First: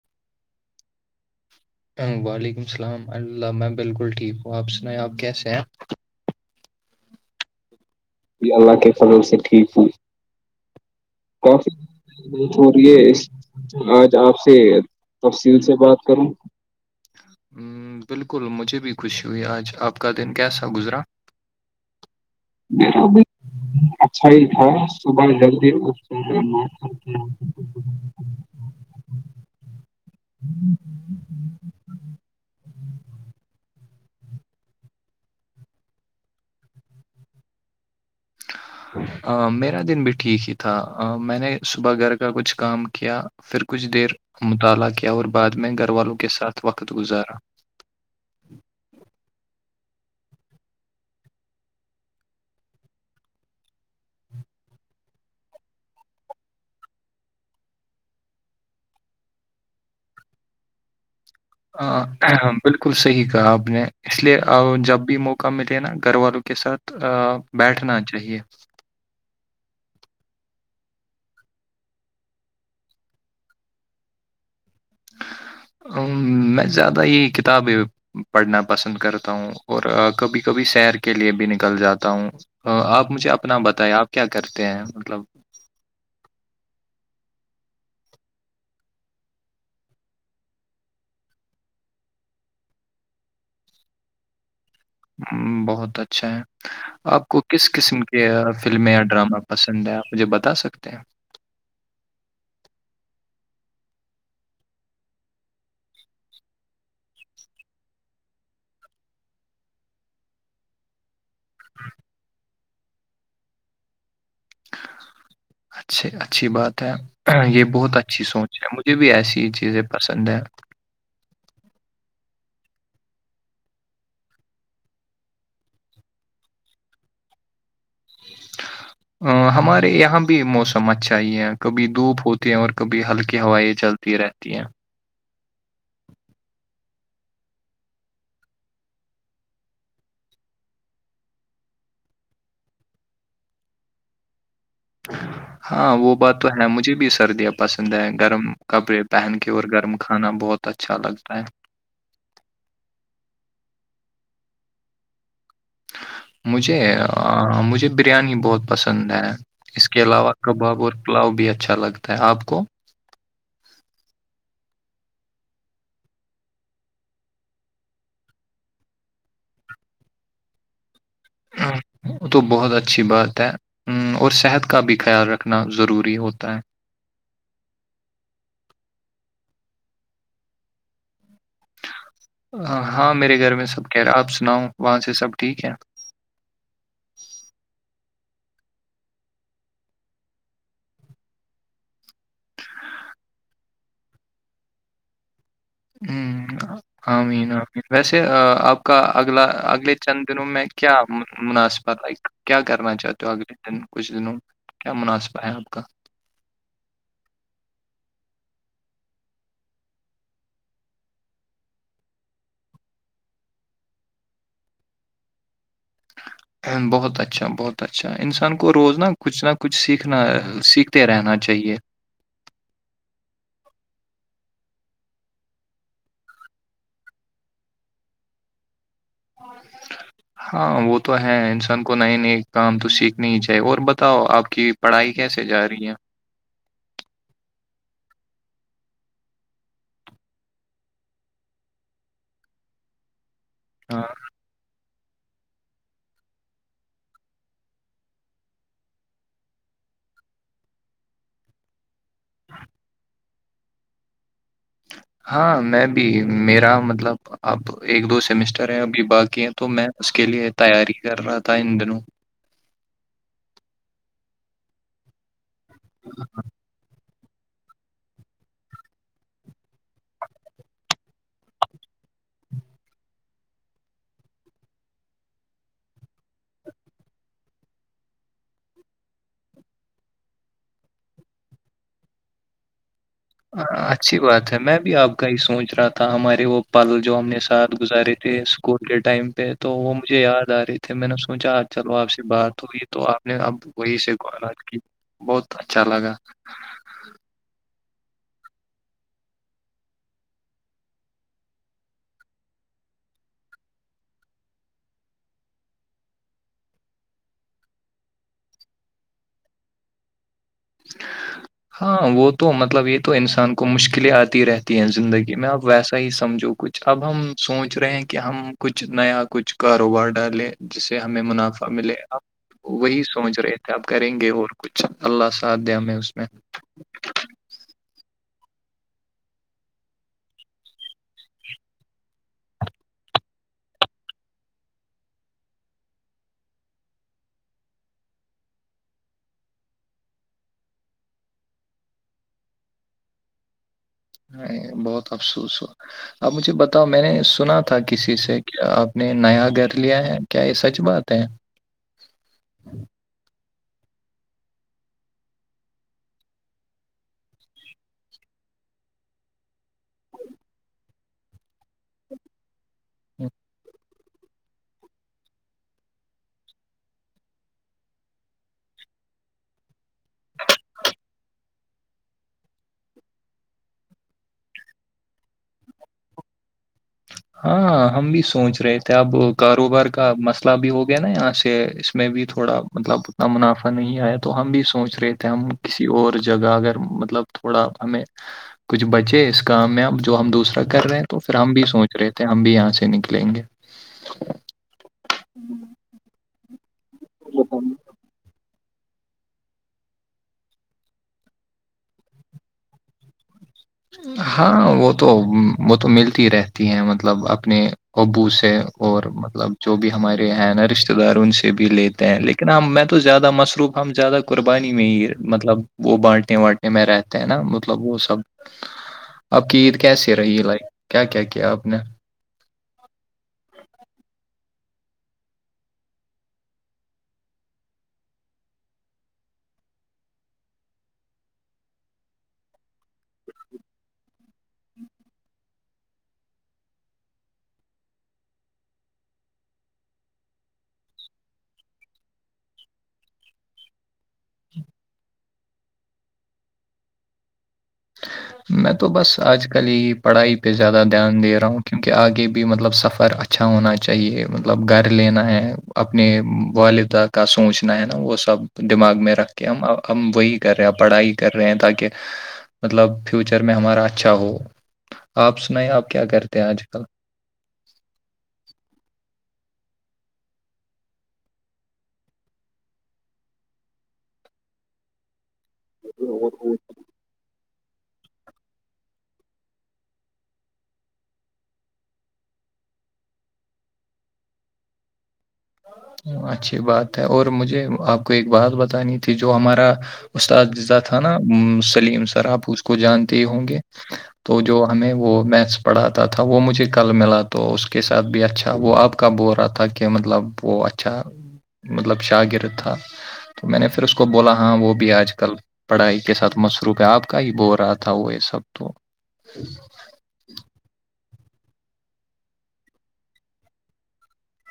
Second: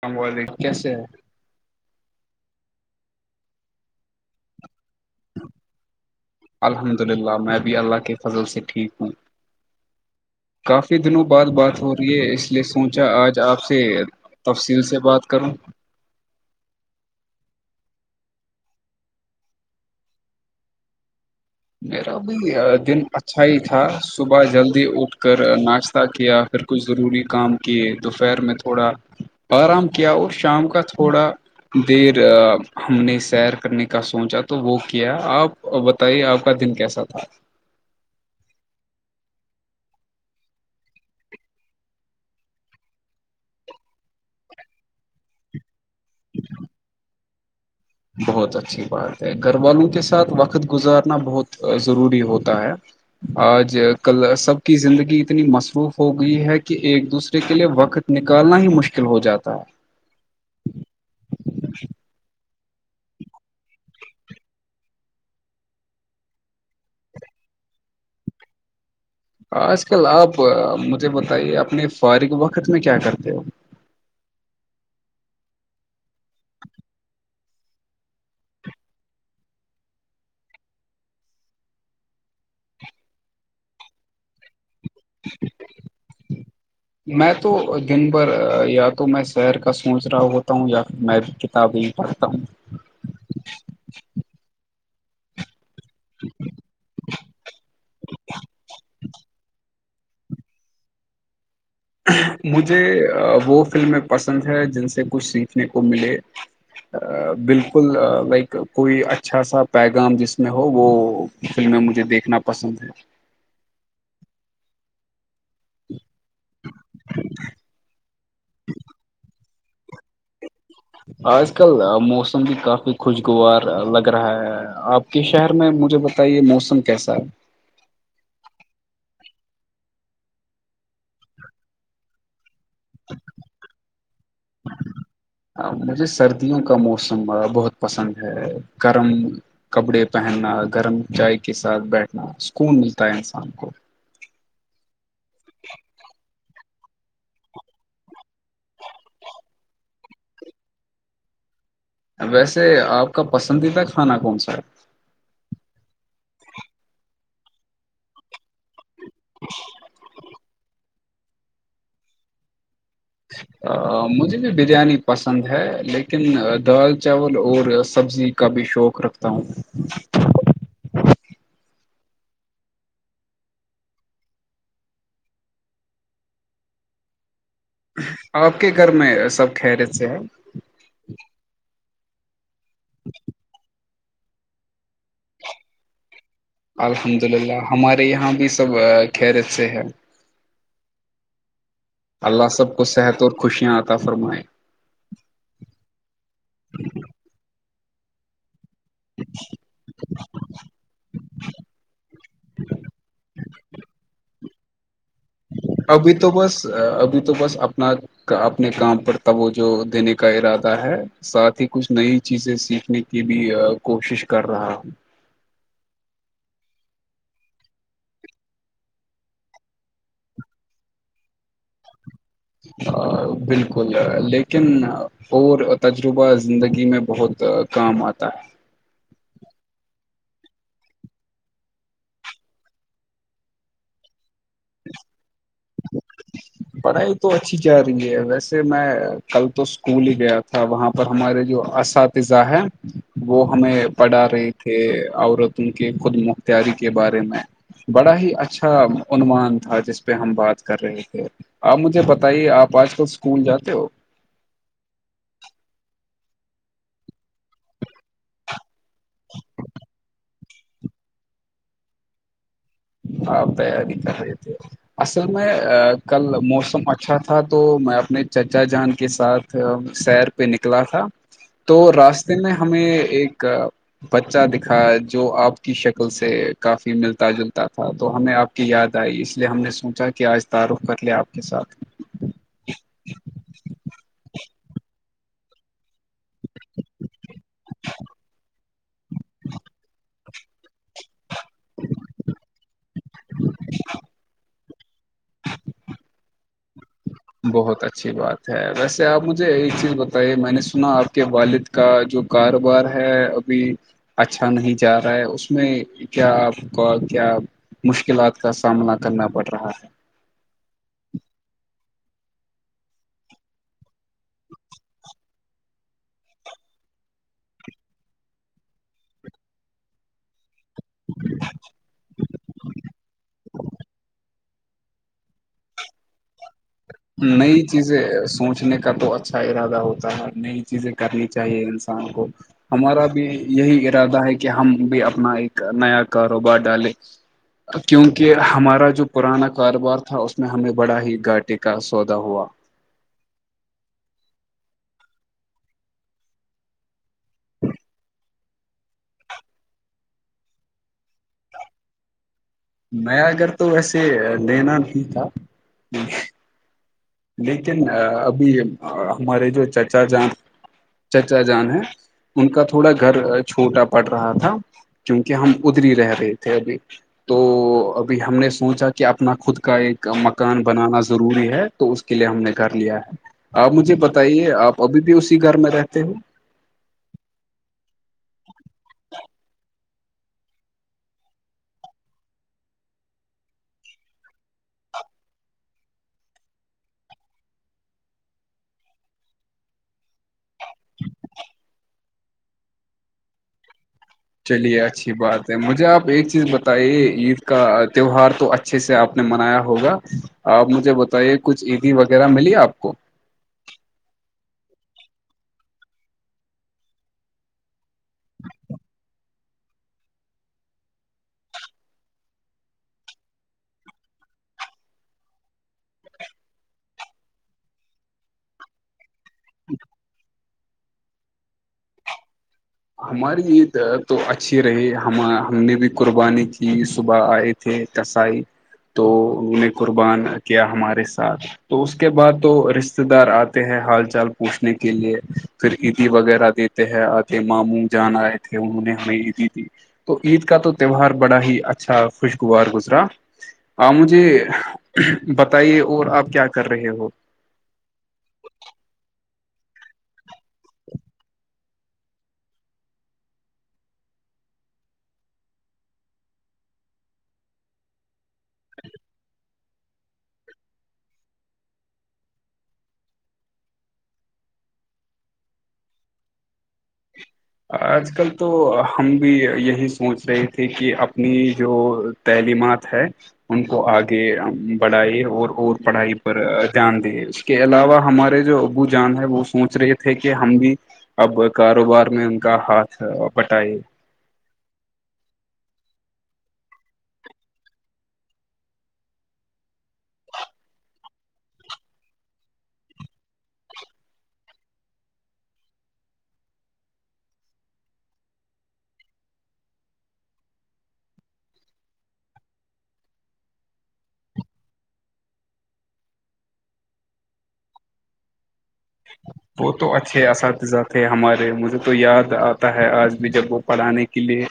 سام و کیسے ہے وعلیکم السلام اللہ میں بالکل ٹھیک ہوں اپ سنائیں اپ کیسے ہیں الحمد للہ میں بھی اللہ کے فضل جی سے اللہ ٹھیک کے ہوں فنل سے ٹھیک ہوں کافی دنوں بعد کافی بات ہو رہی ہے دیر اس بات لیے ہو رہی سوچا ہے اس آج آپ سے آج آپ تفصیل سے بات کروں تفصیل سے بات کروں ہ بالکل مجھے بھی خوشی ہوئی آج آپ کا دن کیسا گزرا میرا بھی دن میرا بھی اچھا ہی تھا اچھا صبح ہی تھا جلدی اٹھ صبح کر جلدی ناچ اٹھ صہ کر کیا پھر میں کچھ ضروری کام کیے تو پر میں تھوڑا آرام کیا اور شام کا تھوڑا دیر ہم نے سیر کرنے کا سوچا تو وہ کیا آپ بتائیے آپ دن کیسا تھا میرا دن بھی ٹھیک ہی تھا میں نے صبح گھر کا کچھ کام کیا پھر کچھ دیر مطالعہ کیا اور بعد میں گھر والوں کے ساتھ وقت گزارا بہت اچھی بات ہے گھر والوں کے ساتھ وقت گزارنا بہت ضروری ہوتا ہے آج کل سب کی زندگی اتنی مصروف ہو گئی ہے کہ ایک دوسرے کے لیے وقت نکالنا ہی مشکل ہو جاتا ہے ہ بالکل صحیح کہا آپ نے اس لیے جب بھی موقع ملے نا گھر والوں کے ساتھ ا بیٹھنا چاہیے آج کل آپ مجھے بتائیے اپنے فارغ وقت میں کیا کرتے ہو [inaudible] ا میں زیادہ یہ کتاب ہے پڑھنا پسند کرتا ہوں اور کبھی کبھی سیر کے لیے بھی نکل جاتا ہوں ہ آپ مجھے اپنا بتے آپ کیا کرتے ہیں مطلب [inaudible] میں تو دن بھر یا تو میں شہر کا سوچ رہا ہوتا ہوں یا پھر میں تبھی کرتا ہوں ہ بہت [unintelligible] اچھا ہے آپ کو کس قسم کے فلمیں یا ڈرامہ پسند ہے آپ مجھے بتا سکتے تو [unintelligible] مجھے وہ فلمیں پسند ہے جن سے کچھ سیکھنے کو ملے بالکل لائک کوئی اچھا سا پیغام جس میں ہو وہ فلمیں مجھے دیکھنا پسند ہے اچھھی اچھی بات ہے یہ بہت اچھی سوچ ہے مجھے بھی ایسی چیزیں پسند ہے آج کل موسم بھی کافی خوشگوار لگ رہا ہے آپ کے شہر میں مجھے بتائیے موسم کیسا ہے [inaudible] ہمارے یہاں بھی موسم اچھا ہی ہے کبھی دھوپ ہوتی ہے اور کبھی ہلکی ہوائیں چلتی تی رہتی ہے مجھے سردیوں کا موسم بہت پسند ہے گرم کپڑے پہننا گرم چائے کے ساتھ بیٹھنا سکون ملتا ہے انسان کو [inaudible] ہاں وہ بات تو ہے مجھے بھی سردیاں پسند ہے گرم کپڑے پہن کے اور گرم کھانا بہت ب اچھا لگتا ہے ویسے آپ کا پسندیدہ کھانا کون سا ہے مجھے مجھے بریانی بہت پسند ہے اس کے علاوہ کباب اور پلاؤ بھی اچھا لگتا ہے آپ کو مجھے بھی بریانی پسند ہے لیکن دال چاول اور سبزی کا بھی شوق رکھتا ہوں [inaudible] تو بہت اچھی بات ہے اور صحت کا بھی خیال رکھنا ضروری ہوتا ہے آپ کے گھر میں سب خیرت سے ہے ہاں میرے گھر میں سب کہہ رہے ہیں آپ سناؤں وہاں سے سب ٹھیک ہے الحمد للہ ہمارے یہاں بھی سب خیر سے ہے اللہ سب کو صحت اور خوشیاں آتا فرمائے ہ آمین این ویسے آپ کا اگلا اگلے چند دنوں میں کیا مناسبت لائک کیا کرنا چاہتے ہو اگلے کچھ دنوں کیا مناسبہ ہے آپ کا ابھی تو بس ابھی تو بس اپنا کا اپنے کام پر ت وہ جو دینے کا ارادہ ہے ساتھ ہی کچھ نئی چیزیں سیکھنے کی بھی کوشش کر رہا ہوں بہت اچھا بہت اچھا انسان کو روز ن کچھ نہ کچھ سیکھنا سیکھتے رہنا چاہیے بالکل لیکن اور تجربہ زندگی میں بہت کام آتا ہے [inaudible] ہاں وہ تو ہے انسان کو نئے نئے کام تو سیکھنے ہی چاہیے اور بتاؤ آپ کہ پڑھائی کیسے جا رہی ہیں پڑھائی تو اچھی جا رہی ہے ویسے میں کل تو اسکول ہی گیا تھا وہاں پر ہمارے جو اساتذہ ہے وہ ہمیں ہاں پڑا رہی تھے عورتوں کی خود مختاری کے بارے میں بڑا ہی اچھا عنوان تھا جس پہ ہم بات کر رہے تھے آپ مجھے بتائیے آپ آج کل اسکول جاتے ہو ہاں میں بھی میرا مطلب اب ایک دو سیمسٹر ہے ابھی باقی ہے تو میں اس کے لیے تیاری کر رہا تھا ان دنوں آاںپ تیاری کر رہے تھے اصل میں کل موسم ا اچھا تھا تو میں اپنے چچا جان کے ساتھ سیر پہ نکلا تھا تو راستے میں ہمیں ایک بچہ دکھا جو آپ کی شکل سے کافی ملتا جلتا تھا تو ہمیں آپ کی یاد آئی اس لیے ہم نے سوچا کہ آج تعارف کر لے آپ کے ساتھ ہ اچھی بات ہے میں بھی آپ کا ہی سوچ رہا تھا ہمارے وہ پل جو ہم نے ساتھ گزارے تھے اسکول کے ٹائم پہ تو وہ مجھے یاد آ رہی تھی پھر میں نے سوچا چلو آپ سے بات ہوئی تو آپ نے اب وہی سےالات کی بہت اچھا لگا بہت اچھی بات ہے ویسے آپ مجھے یہ چیز بتائیے میں نے سنا آپ کے والد کا جو کاروبار ہے ابھی اچھا نہیں جا رہا ہے اس میں کیا آپ کو کیا مشکلات کا سامنا کرنا پڑ رہا ہے [inaudible] ہاں وہ تو مطلب یہ تو انسان کو مشکلیں آتی رہتی ہیں زندگی میں اپ ویسا ہی سمجھو کچھ چ اب ہم سوچ رہے ہیں کہ ہم کچھ نیا کچھ کاروبار ڈالیں جسے ہمیں منافع ملے آپ وہی سوچ رہے تھے اپ کریں گے اور کچھ اللہ سے ساتھ دیا میں میں اس میں نئی چیزیں سوچنے کا تو اچھا ارادہ ہوتا ہے نئی چیزیں کرنی چاہیے انسان کو ہمارا بھی یہی ارادہ ہے کہ ہم بھی اپنا ایک نیا کاروبار ڈالیں کیونکہ ہمارا جو پرانا کاروبار تھا اس میں ہمیں بڑا ہی گاٹ کاا سودا ہوا نہیں بہت افسوس ہو آپ مجھے بتاؤ میں نے سنا تھا کسی سے کہ آپ نے نیا گھر لیا ہے کیا یہ سچ بات ہے میں اگر تو ویسے لینا نہیں تھا لیکن ابھی ہمارے جو چچا جان چچا جان ہے ان کا تھوڑا گھر چھوٹا پڑ رہا تھا کیونکہ ہم ادری رہ رہے تھے ابھی تو ابھی ہم نے سوچا کہ اپنا خود کا ایک مکان بنانا ضروری ہے تو اس کے لیے ہم نے گھر لیا ہے آپ مجھے بتائیے آپ ابھی بھی اسی گھر میں رہتے ہو ہاں ہم بھی سوچ رہے تھے اب کاروبار کا مس مطلاب ہو گیا نا یہاں سے اس میں بھی تھوڑا مطلب اتنا منافع نہیں آیا تو ہم بھی سوچ رہے تھے ہم کسی اور جگہ اگر مطلب تھوڑا ہمیں کچھ بچے اس کام میں اب جو ہم دوسرا کر رہے ہیں تو پھر ہم بھی سوچ رہے تھے ہم بھی یہاں سے نکلیں گے چلیے اچھی بات ہے مجھے آپ ایک چیز بتائیے عید گے۔ کا تہوہار تو اچھا اچھے سے آپ نے منایا ہوگا آپ مجھے بتائیے کچھ عیدی وغیرہ ملی آپ کو ہاں وہ تو وہ تو ملتی رہتی ہیں مطلب اپنے ابو سے اور مطلب جو بھی ہمارے ہیں نا رشتے دار ان سے بھی لیتے ہیں لیکن کہ ن میں تو زیادہ مصروف ہ ہم زیادہ قربانی میں ہی مطلب وہ بانٹیں بانٹتے میں رہتے ہیں نا مطلب وہ سب آپ کی عید کیسی رہی لائک کیا کیا کیا آپ نے ہماری عید تو اچھی رہی ہم ہم نے بھی قربانی کی صبح آئے تھے تسائی تو انہوں نے قربان کیا ہمارے ساتھ تو اس کے بعد تو رشتے دار آتے ہیں حال چال پوچھنے کے لیے پھر عیدی وغیرہ دیتے ہیں آتے ماموں جان آئے تھے انہوں نے ہمیں عیدی دی تو عید کا تو تہوار بڑا ہی اچھا خوشگوار گزرا آاں مجھے بتائیے اور آپ کیا کر رہے ہو میں تو بس آج کل ہی پڑھائی پہ زیادہ دھیان دے رہا ہوں کیونکہ آگے بھی مطلب سفر اچھا اچھا ہونا چاہیے مطلب گھر لینا ہے اپنے والدہ کا سوچنا ہے نا وہ سب دماغ میں رکھ کے ہم ہم وہی کر رہے ہیں پڑھائی کر رہے ہیں تاکہ مطلب فیوچر میں ہمارا اچھا ہو آپ سنائ آپ کیا کرتے ہیں آج کل آج کل تو ہم بھی یہی سوچ رہے تھے کہ اپنی جو تعلیمات ہے ان کو آگے بڑھائی اور اور پڑھائی پر دان د اس کے علاوہ ہمارے جو ابو جان ہے وہ سوچ رہے تھے کہ ہم بھی اب کاروبار میں ان کا ہاتھ بٹائی اچھی بات ہے اور مجھے آپ کو ایک بات بتانی تھی جو ہمارا استاد جذہ تھا نا سلیم صرحب اس کو جانتے ہی ہوں گے تو جو ہمیں وہ میتھس پڑھاتا تھا وہ مجھے کل ملا تو اس کے ساتھ بھی اچھا وہ آپ کب بول رہا تھا کہ مطلب وہ اچھا مطلب شاگرد تھا تو میں نے پھر اس کو بولا ہاں وہ بھی آج کل پڑھائی کے ساتھ مصروف ہے آپ کا ہی بول رہا تھا وہ یہ سب تو ب تو اچھے اساتذہ تھے ہمارے مجھے تو یاد آتا ہے آج بھی جب وہ پڑھانے کے لیے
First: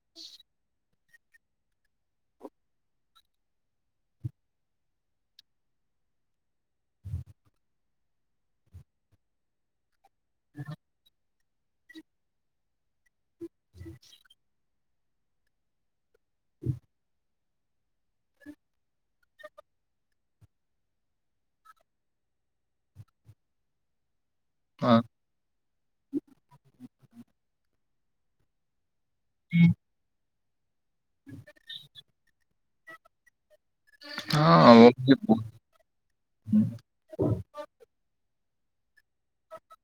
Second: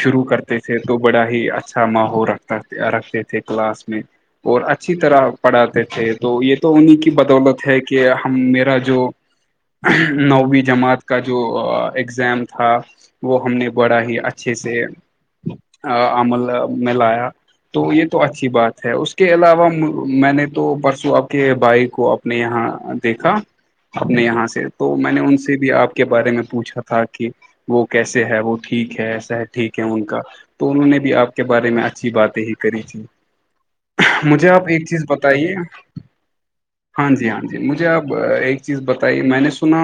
شروع کرتے تھے تو بڑا ہی اچھا ماحول رکھتا رکھتے تھے کلاس میں اور اچھی طرح پڑھاتے تھے تو یہ تو انہیں کی بدولت ہے کہ ہم میرا جو نوویں جماعت کا جو اگزام تھا وہ ہم نے بڑا ہی اچھے سے عمل میں لایا تو یہ تو اچھی بات ہے اس کے علاوہ میں نے تو پرسوں آپ کے بھائی کو اپنے یہاں دیکھا اپنے یہاں سے تو ہاں میں نے ان سے بھی آپ کے بارے میں پوچھا تھا کہ وہ کیسے ہے وہ ٹھیک ہےسہتھہ ٹھیک ہے ان کا تو انہوں نے بھی آپ کے بارے میں اچھی باتیں ہی کری تھیں مجھے آپ ہاں ایک وہ چیز بھی بتائیے ہاں جی ہاں جی جی مجھے آپ ایک چیز بتائیے میں نے سنا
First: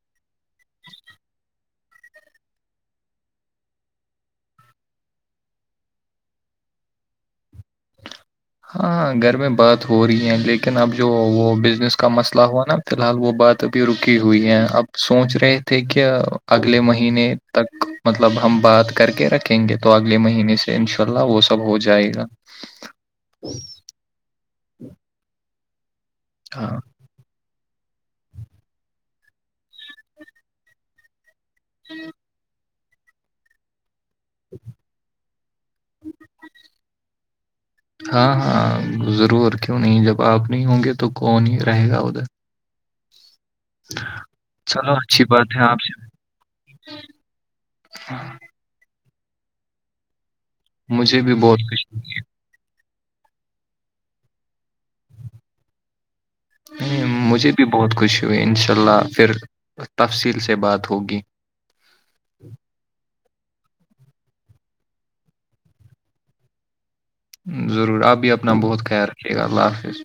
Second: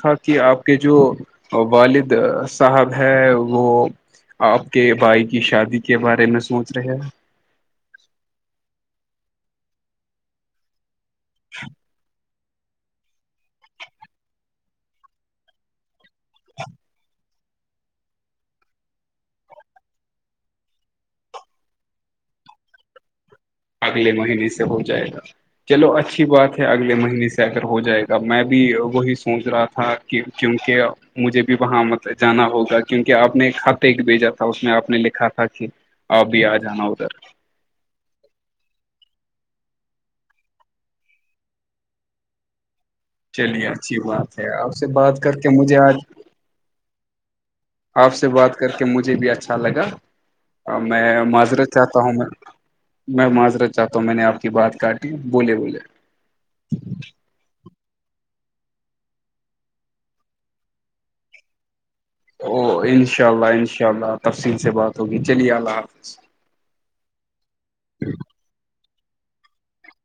تھا کہ آپ کے جو والد صاحب ہے وہ آپ کے بھائی کی شادی کے بارے میں سوچ رہے ہیں ہاں گھر میں بات ہو رہی ہے لیکن اب جو وہ بزنس کا مسئلہ الہا نا فی الحال وہ بات ابھی رکی ہوئی ہے اب سوچ رہے تیک اگلے مہینے تک مطلب ہم بات کر کے رکھیں گے تو اگلے مہینے سے انشاء اللہ وہ سب ہو جائے گا [inaudible] اگلے مہینے سے ہو جائے گا چلو اچھی بات ہے ہاں اگلے مہینے سے ہو جائے گا میں بھی وہی سوچ رہا تھا کہ کیونکہ مجھے بھی وہاں مطل جانا ہوگا کیونکہ آپ نے خط ایک بھیجا اس میں آپ نے لکھا تھا کہ آپ بھی آ جانا ادھر ہاں ہاں ضرور کیوں نہیں جب آپ نہیں ہوں گے تو کون ہی رہے گا ادھر چلیے اچھی بات ہے آپ سے چلو بات اچھی کر کے ہے مجھے آپ سے آج آپ سے بات کر کے مجھے بھی اچھا لگا میں مجھے بھی بہت معذرت خوش چاہتا ہوں میں میں معذرت چاہتا ہوں میں نے آپ کی بات کاٹی بولے بولے مجھے بھی بہت خوشی ہوئی ان شاء اللہ پھر تفصیل سے بات ہوگی او انشاء اللہ انشاء اللہ تفصیل سے بات ہوگی چلیے اللہ حافظ ضرور آپ بھی اپنا بہت خیال رکھیے گا اللہ حافظ